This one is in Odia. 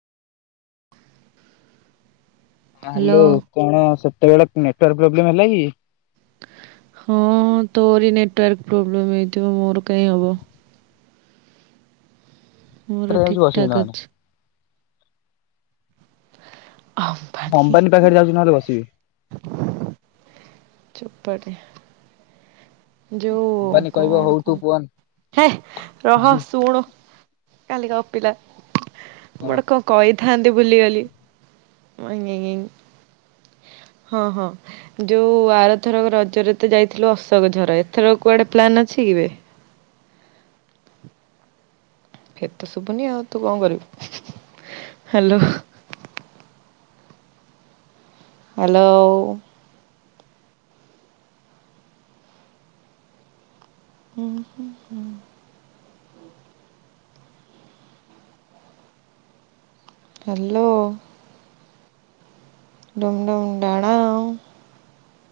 ହ୍ୟାଲୋ କଣ ସତ୍? ତୋଆଡ଼େ ନେଟୱର୍କ ପ୍ରୋବ୍ଲେମ ହେଲା କି? ହଁ ତୋରି ନେଟୱାର୍କ ପ୍ରୋବ୍ଲେମ ହେଇଥିବ ମୋର କାହିଁ ହବ? ମୋର ରେ ଯାଉଛି ଠିକ୍ ବସିବି ଠାକ୍ ନହେଲେ। ଅଛି। ଆମ୍ବାନୀ ହି ଅମ୍ବାନୀ ହି ପାଖରେ ଯାଉଛି ନହେଲେ ବସିବି ହି ଚୁପ୍। ପରେ। ଯୋ ଅମ୍ବାନୀ କହିବ କଣ ହଉ କ ତୁ ପୁଅ ହେ ରହ ଝି ଶୁଣ। ଖାଲି ଗପିଲା। କହ। ମୁଗୋଟେ କଣ କହିବ ଥାନ୍ତି ବୁଲିଗଲି ଆଇ ଆଇ ହଁ ହଁ ଯୋଉ ଆରଥର ରଜରେ ତ ଯାଇଥିଲୁ ଅଶୋକ ଝର ଏଥର କୁଆଡେ ପ୍ଲାନ ଅଛି କେବେ? ଫିର୍ତ ଶୁଭୁନି ଆଉ ତୁ କଣ କରିବୁ ହ୍ୟାଲୋ। ହାଲୋ ଓ। ହୁଁ ହୁଁ ହୁଁ। ହାଲୋ। ଡୁମ୍ ଡୁମ୍ ଡାଣା।